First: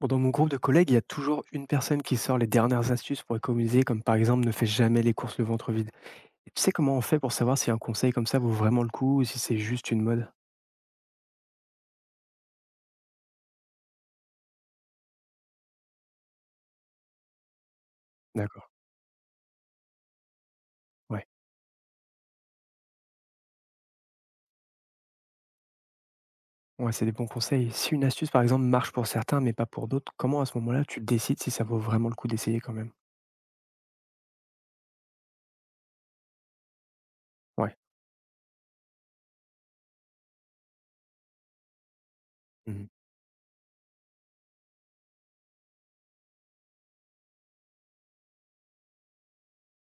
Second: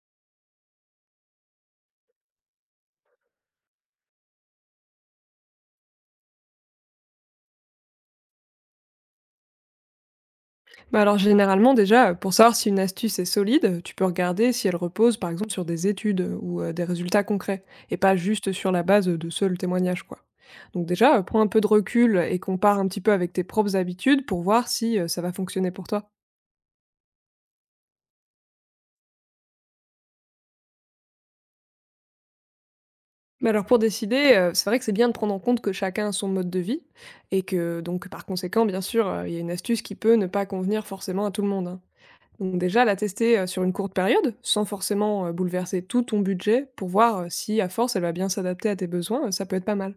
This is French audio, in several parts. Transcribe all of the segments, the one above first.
Bon, dans mon groupe de collègues, il y a toujours une personne qui sort les dernières astuces pour économiser, comme par exemple ne fais jamais les courses le ventre vide. Et tu sais comment on fait pour savoir si un conseil comme ça vaut vraiment le coup ou si c'est juste une mode. Bah alors généralement déjà, pour savoir si une astuce est solide, tu peux regarder si elle repose par exemple sur des études, ou des résultats concrets et pas juste D'accord, sur la base, de seuls témoignages quoi. Donc déjà, ouais. prends un peu de recul et compare un petit peu avec tes propres habitudes pour voir si, ça va fonctionner pour toi. Ouais, c'est des bons conseils. Si une astuce, par exemple, marche pour certains mais pas pour d'autres, comment à ce moment-là tu décides si ça vaut vraiment le coup d'essayer quand même. Mais alors pour décider, c'est vrai que c'est bien de prendre en compte que chacun a son mode de vie et Ouais. que donc par conséquent bien sûr, il y a une astuce qui peut ne pas convenir forcément à tout le monde, hein. Donc déjà, Mhm. la tester, sur une courte période, sans forcément, bouleverser tout ton budget pour voir, si à force elle va bien s'adapter à tes besoins, ça peut être pas mal.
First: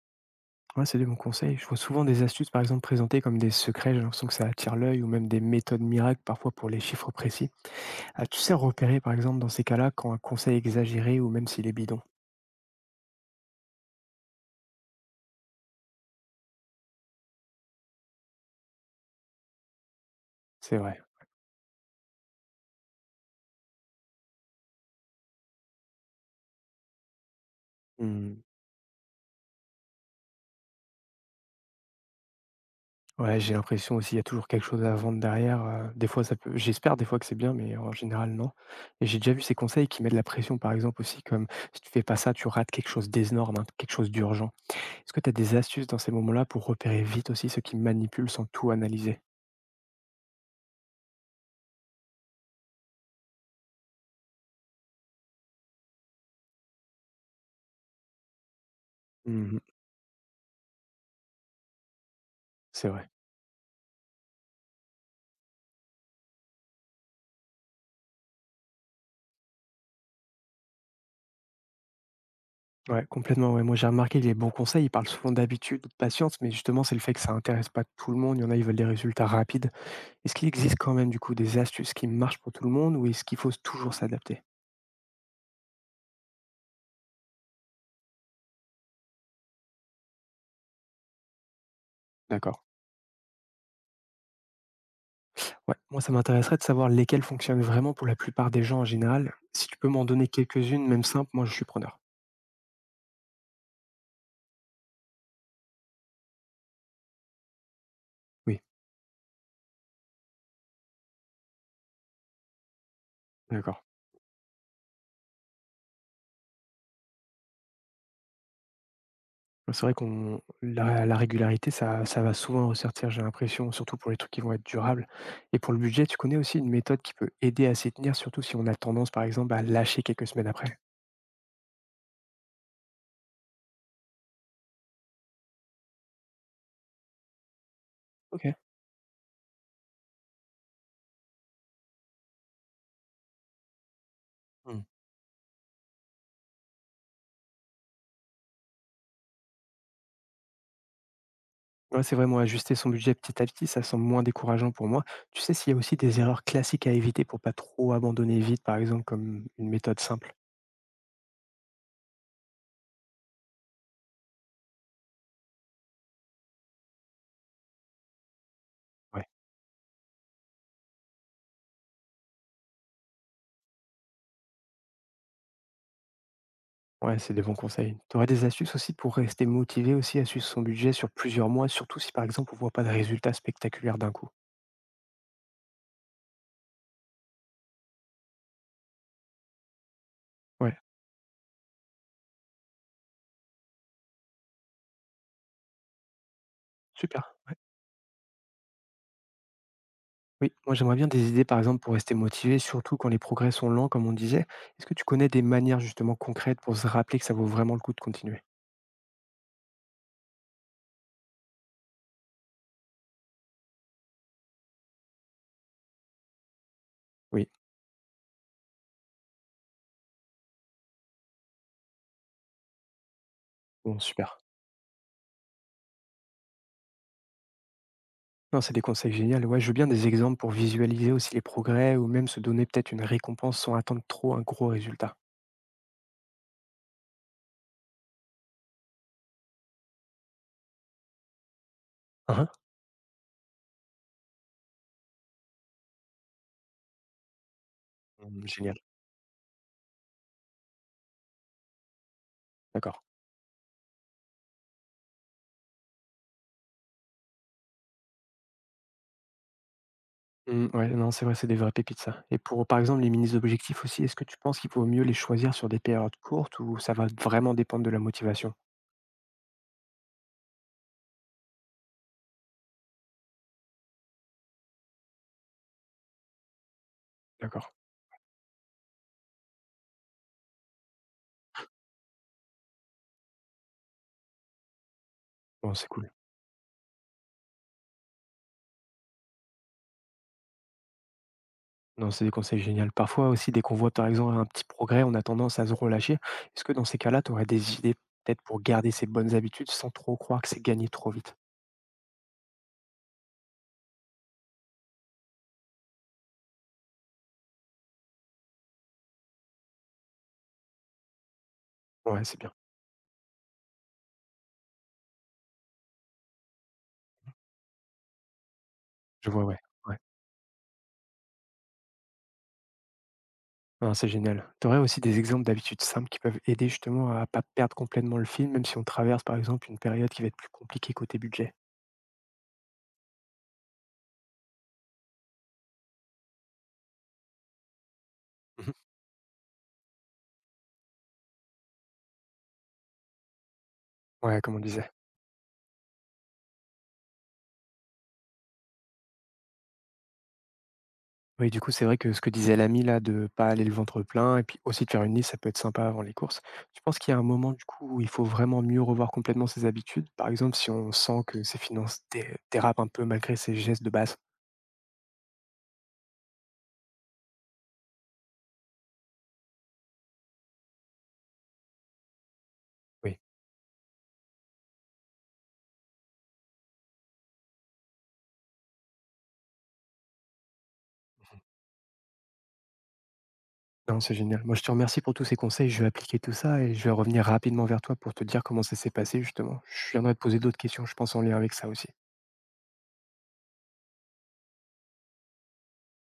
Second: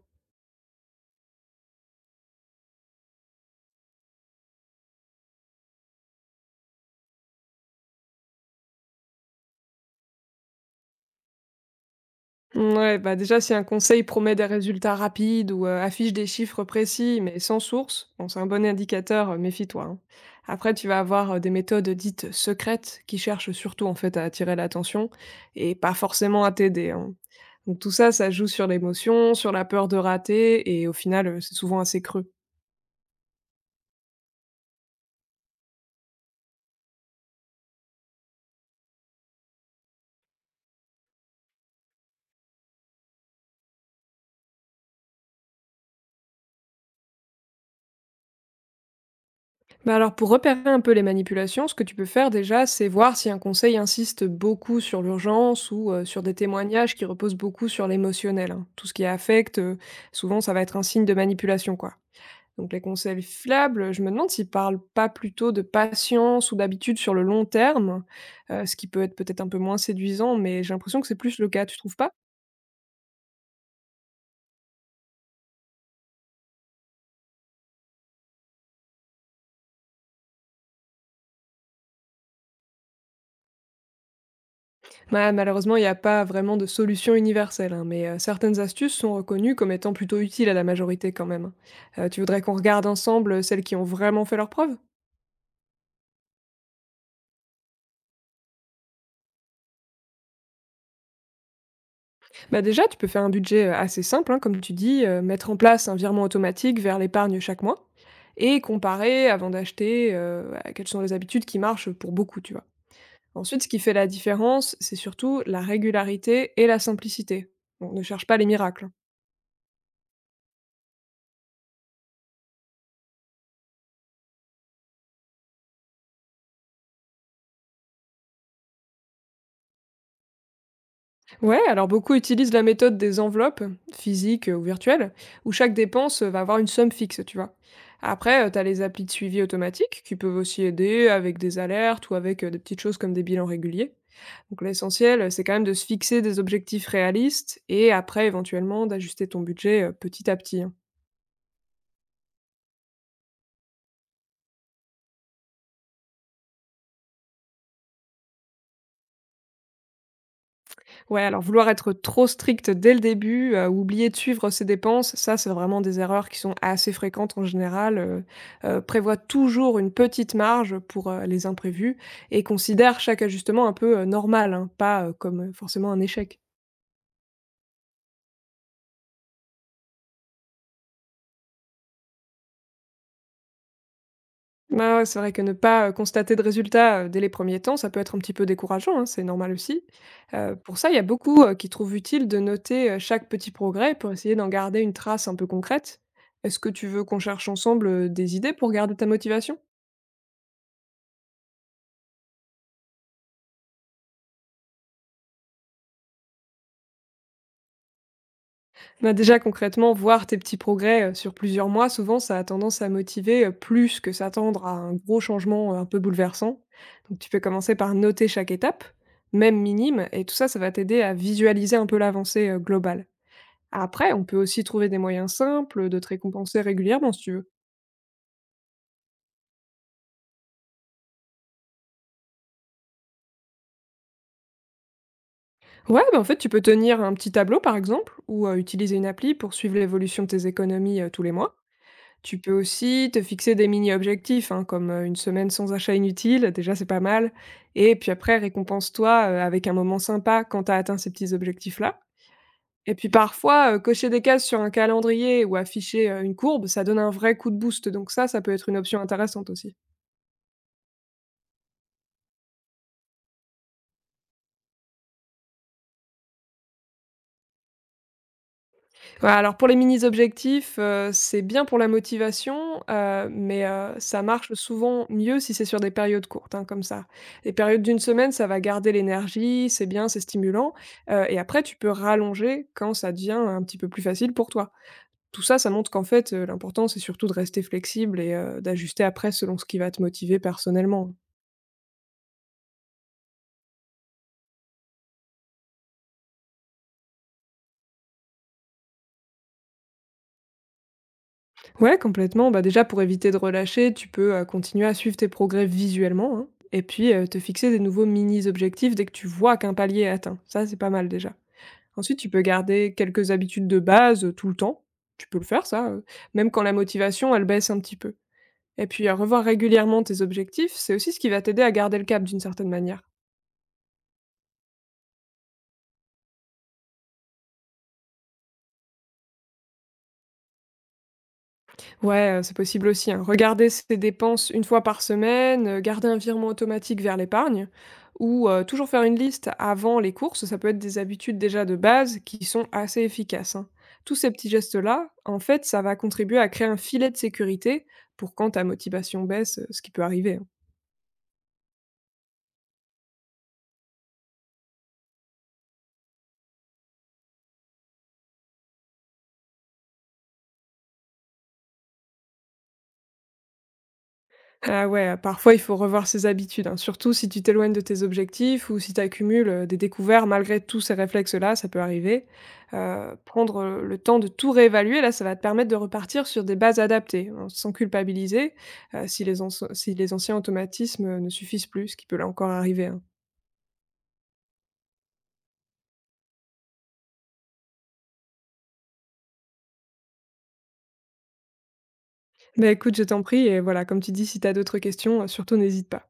Ouais, c'est des bons conseils. Je vois souvent des astuces, par exemple, présentées comme des secrets, j'ai l'impression que ça attire l'œil, ou même des méthodes miracles parfois pour les chiffres précis. Ah, tu sais repérer, par exemple, dans ces cas-là, quand un conseil est exagéré ou même s'il est bidon. Ouais bah, déjà si un conseil promet des résultats rapides ou, affiche des chiffres précis mais sans source, bon c'est un bon indicateur, méfie-toi, hein. Après C'est tu vas vrai. avoir, des méthodes dites «secrètes» qui cherchent surtout en fait à attirer l'attention et pas forcément à t'aider, hein. Donc tout ça, ça Mmh. joue sur l'émotion, sur la peur de rater et au final, c'est souvent assez creux. Ouais, j'ai l'impression aussi, il y a toujours quelque chose à vendre derrière, des fois ça peut j'espère des fois que c'est bien, mais en général non, et j'ai déjà vu ces conseils qui mettent la pression, par exemple aussi comme: «Si tu fais pas ça, tu rates quelque chose d'énorme, hein, quelque chose d'urgent». Est-ce que tu as des astuces dans ces moments-là pour repérer vite aussi ceux qui manipulent sans tout analyser? Bah alors pour repérer un peu les manipulations, ce que tu peux faire déjà, c'est voir si un conseil insiste beaucoup sur l'urgence ou sur des témoignages qui reposent beaucoup sur l'émotionnel, hein. Tout ce qui affecte, Mmh. Souvent ça va être un signe de manipulation, quoi. Donc les C'est vrai. conseils fiables, je me demande s'ils parlent pas plutôt de patience ou d'habitude sur le long terme, ce qui peut être peut-être un peu moins séduisant, mais j'ai l'impression que c'est plus le cas, tu trouves pas? Ouais, complètement, ouais. Moi, j'ai remarqué que les bons conseils, ils parlent souvent d'habitude de patience, mais justement, c'est le fait que ça intéresse pas tout le monde. Il y en a, ils veulent des résultats rapides. Est-ce qu'il existe quand même, du coup, des astuces qui marchent pour tout le monde ou est-ce qu'il faut toujours s'adapter? Bah, malheureusement, il n'y a pas vraiment de solution universelle, hein, mais certaines astuces sont reconnues comme étant plutôt utiles à la majorité quand même. Tu voudrais qu'on D'accord. regarde ensemble celles qui ont vraiment fait leurs preuves? Ouais, moi ça m'intéresserait de savoir lesquelles fonctionnent vraiment pour la plupart des gens en général. Si tu peux m'en donner quelques-unes, même simples, moi je suis preneur. Bah déjà, tu peux faire un budget assez simple, hein, comme tu dis, mettre en place un virement automatique vers l'épargne chaque mois et Oui, comparer avant d'acheter à quelles sont les habitudes qui marchent pour beaucoup, tu vois. Ensuite, ce d'accord. qui fait la différence, c'est surtout la régularité et la simplicité. On ne cherche pas les miracles, hein. C'est vrai qu'on la régularité, ça va souvent ressortir, j'ai l'impression, surtout pour les trucs qui vont être durables. Et pour le budget, tu connais aussi une méthode qui peut aider à s'y tenir, surtout si on a tendance, par exemple, à lâcher quelques semaines après. Ouais, alors beaucoup utilisent la méthode des enveloppes, physiques ou virtuelles, où chaque dépense va avoir une somme fixe, tu vois. Ok. Après, tu as les applis de suivi automatique qui peuvent aussi aider avec des alertes ou avec des petites choses comme des bilans réguliers. Donc Hmm. l'essentiel, c'est quand même de se fixer des objectifs réalistes et après éventuellement d'ajuster ton budget petit à petit, hein. Ouais, c'est vraiment ajuster son budget petit à petit, ça semble moins décourageant pour moi. Tu sais s'il y a aussi des erreurs classiques à éviter pour pas trop abandonner vite, par exemple, comme une méthode simple. Ouais, alors vouloir être trop strict dès le début, ou oublier de suivre ses dépenses, ça, c'est vraiment des erreurs qui sont assez fréquentes en général. Prévois Ouais. toujours une petite marge pour, les imprévus et considère chaque ajustement un peu, normal, hein, pas, comme forcément un échec. Ouais, c'est des bons conseils. Tu aurais des astuces aussi pour rester motivé aussi à suivre son budget sur plusieurs mois, surtout si par exemple on voit pas de résultats spectaculaires d'un coup. Bah, ouais, c'est vrai que ne pas, constater de résultats, dès les premiers temps, ça peut être un petit peu décourageant, hein, c'est normal aussi. Pour Ouais, ça, il y a beaucoup, qui trouvent utile de noter, chaque petit progrès pour essayer d'en garder une trace un peu concrète. Est-ce que tu veux qu'on super. cherche Ouais. ensemble, des idées pour garder ta motivation? Oui, moi j'aimerais bien des idées par exemple pour rester motivé, surtout quand les progrès sont lents, comme on disait. Est-ce que tu connais des manières justement concrètes pour se rappeler que ça vaut vraiment le coup de continuer. Bah, déjà concrètement, voir tes petits progrès, sur plusieurs mois, souvent ça a tendance à motiver, plus que s'attendre à un gros changement, un peu bouleversant. Donc tu peux Oui, commencer par noter chaque étape, même minime et tout ça, ça va t'aider à visualiser un peu l'avancée, globale. bon, Après, on super. peut aussi trouver des moyens simples de te récompenser régulièrement si tu veux. Non, c'est des conseils géniaux. Ouais, je veux bien des exemples pour visualiser aussi les progrès ou même se donner peut-être une récompense sans attendre trop un gros résultat. Ouais, bah en fait, tu peux tenir un petit tableau par exemple, ou utiliser une appli pour suivre l'évolution de tes économies tous les mois. Tu Hein. peux aussi te fixer des mini-objectifs, hein, comme une semaine sans achat inutile, déjà c'est pas mal. Et puis après, génial. récompense-toi avec un moment sympa quand tu as atteint ces petits objectifs-là. Et D'accord. puis parfois, cocher des cases sur un calendrier ou afficher une courbe, ça donne un vrai coup de boost. Donc ça peut être une option intéressante aussi. Mmh, ouais, non, c'est vrai, c'est des vraies pépites ça. Et pour, par exemple, les mini-objectifs aussi, est-ce que tu penses qu'il vaut mieux les choisir sur des périodes courtes ou ça va vraiment dépendre de la motivation? Ouais, alors pour les mini-objectifs, c'est bien pour la motivation, mais ça marche souvent mieux si c'est sur des périodes courtes, hein, comme ça. Les D'accord. périodes d'une semaine, ça va garder l'énergie, c'est bien, c'est stimulant, et après tu peux rallonger quand ça devient un petit peu plus facile pour toi. Tout ça, ça Bon, c'est montre qu'en cool. fait, l'important c'est surtout de rester flexible et d'ajuster après selon ce qui va te motiver personnellement. Non, c'est des conseils géniaux. Parfois aussi, dès qu'on voit par exemple un petit progrès, on a tendance à se relâcher. Est-ce que dans ces cas-là, tu aurais des idées peut-être pour garder ces bonnes habitudes sans trop croire que c'est gagné trop vite? Ouais, complètement. Bah, déjà, pour éviter de relâcher, tu peux continuer à suivre tes progrès visuellement, hein, et puis te fixer des nouveaux mini-objectifs dès que tu vois qu'un palier est atteint. Ça, c'est pas mal déjà. Ensuite, Ouais, tu c'est peux bien. garder quelques habitudes de base tout le temps. Tu peux le faire, ça, même quand la motivation, elle baisse un petit peu. Et puis, Je revoir vois, ouais. Ouais. régulièrement tes objectifs, c'est aussi ce qui va t'aider à garder le cap d'une certaine manière. Non, c'est génial. Tu aurais aussi des exemples d'habitudes simples qui peuvent aider justement à pas perdre complètement le fil, même si on traverse par exemple une période qui va être plus compliquée côté budget. Ouais, c'est possible aussi, hein. Regarder ses dépenses une fois par semaine, garder un virement automatique vers l'épargne ou Mhm. toujours faire une liste avant les courses, ça peut être des habitudes déjà de base qui sont assez efficaces, hein. Tous ces Ouais, petits comme on disait. gestes-là, en fait, ça va contribuer à créer un filet de sécurité pour quand ta motivation baisse, ce qui peut arriver, hein. Oui, du coup, c'est vrai que ce que disait l'ami là, de pas aller le ventre plein et puis aussi de faire une liste, ça peut être sympa avant les courses. Tu penses qu'il y a un moment du coup où il faut vraiment mieux revoir complètement ses habitudes? Par exemple, si on sent que ses finances dérapent un peu malgré ses gestes de base. Ah ouais, parfois il faut revoir ses habitudes, hein, surtout si tu t'éloignes de tes objectifs ou si tu accumules, des découvertes malgré tous ces réflexes-là, ça peut arriver. Oui, Prendre, le temps de tout réévaluer, là, ça va te permettre de repartir sur des bases adaptées, hein, sans culpabiliser, si les anci si les anciens automatismes, ne suffisent plus, ce qui peut là encore arriver, hein. non, c'est génial. Moi, je te remercie pour tous ces conseils. Je vais appliquer tout ça et je vais revenir rapidement vers toi pour te dire comment ça s'est passé justement. Je viendrai te poser d'autres questions, je pense en lien avec ça aussi. Bah, écoute, je t'en prie et voilà, comme tu dis, si tu as d'autres questions, surtout n'hésite pas.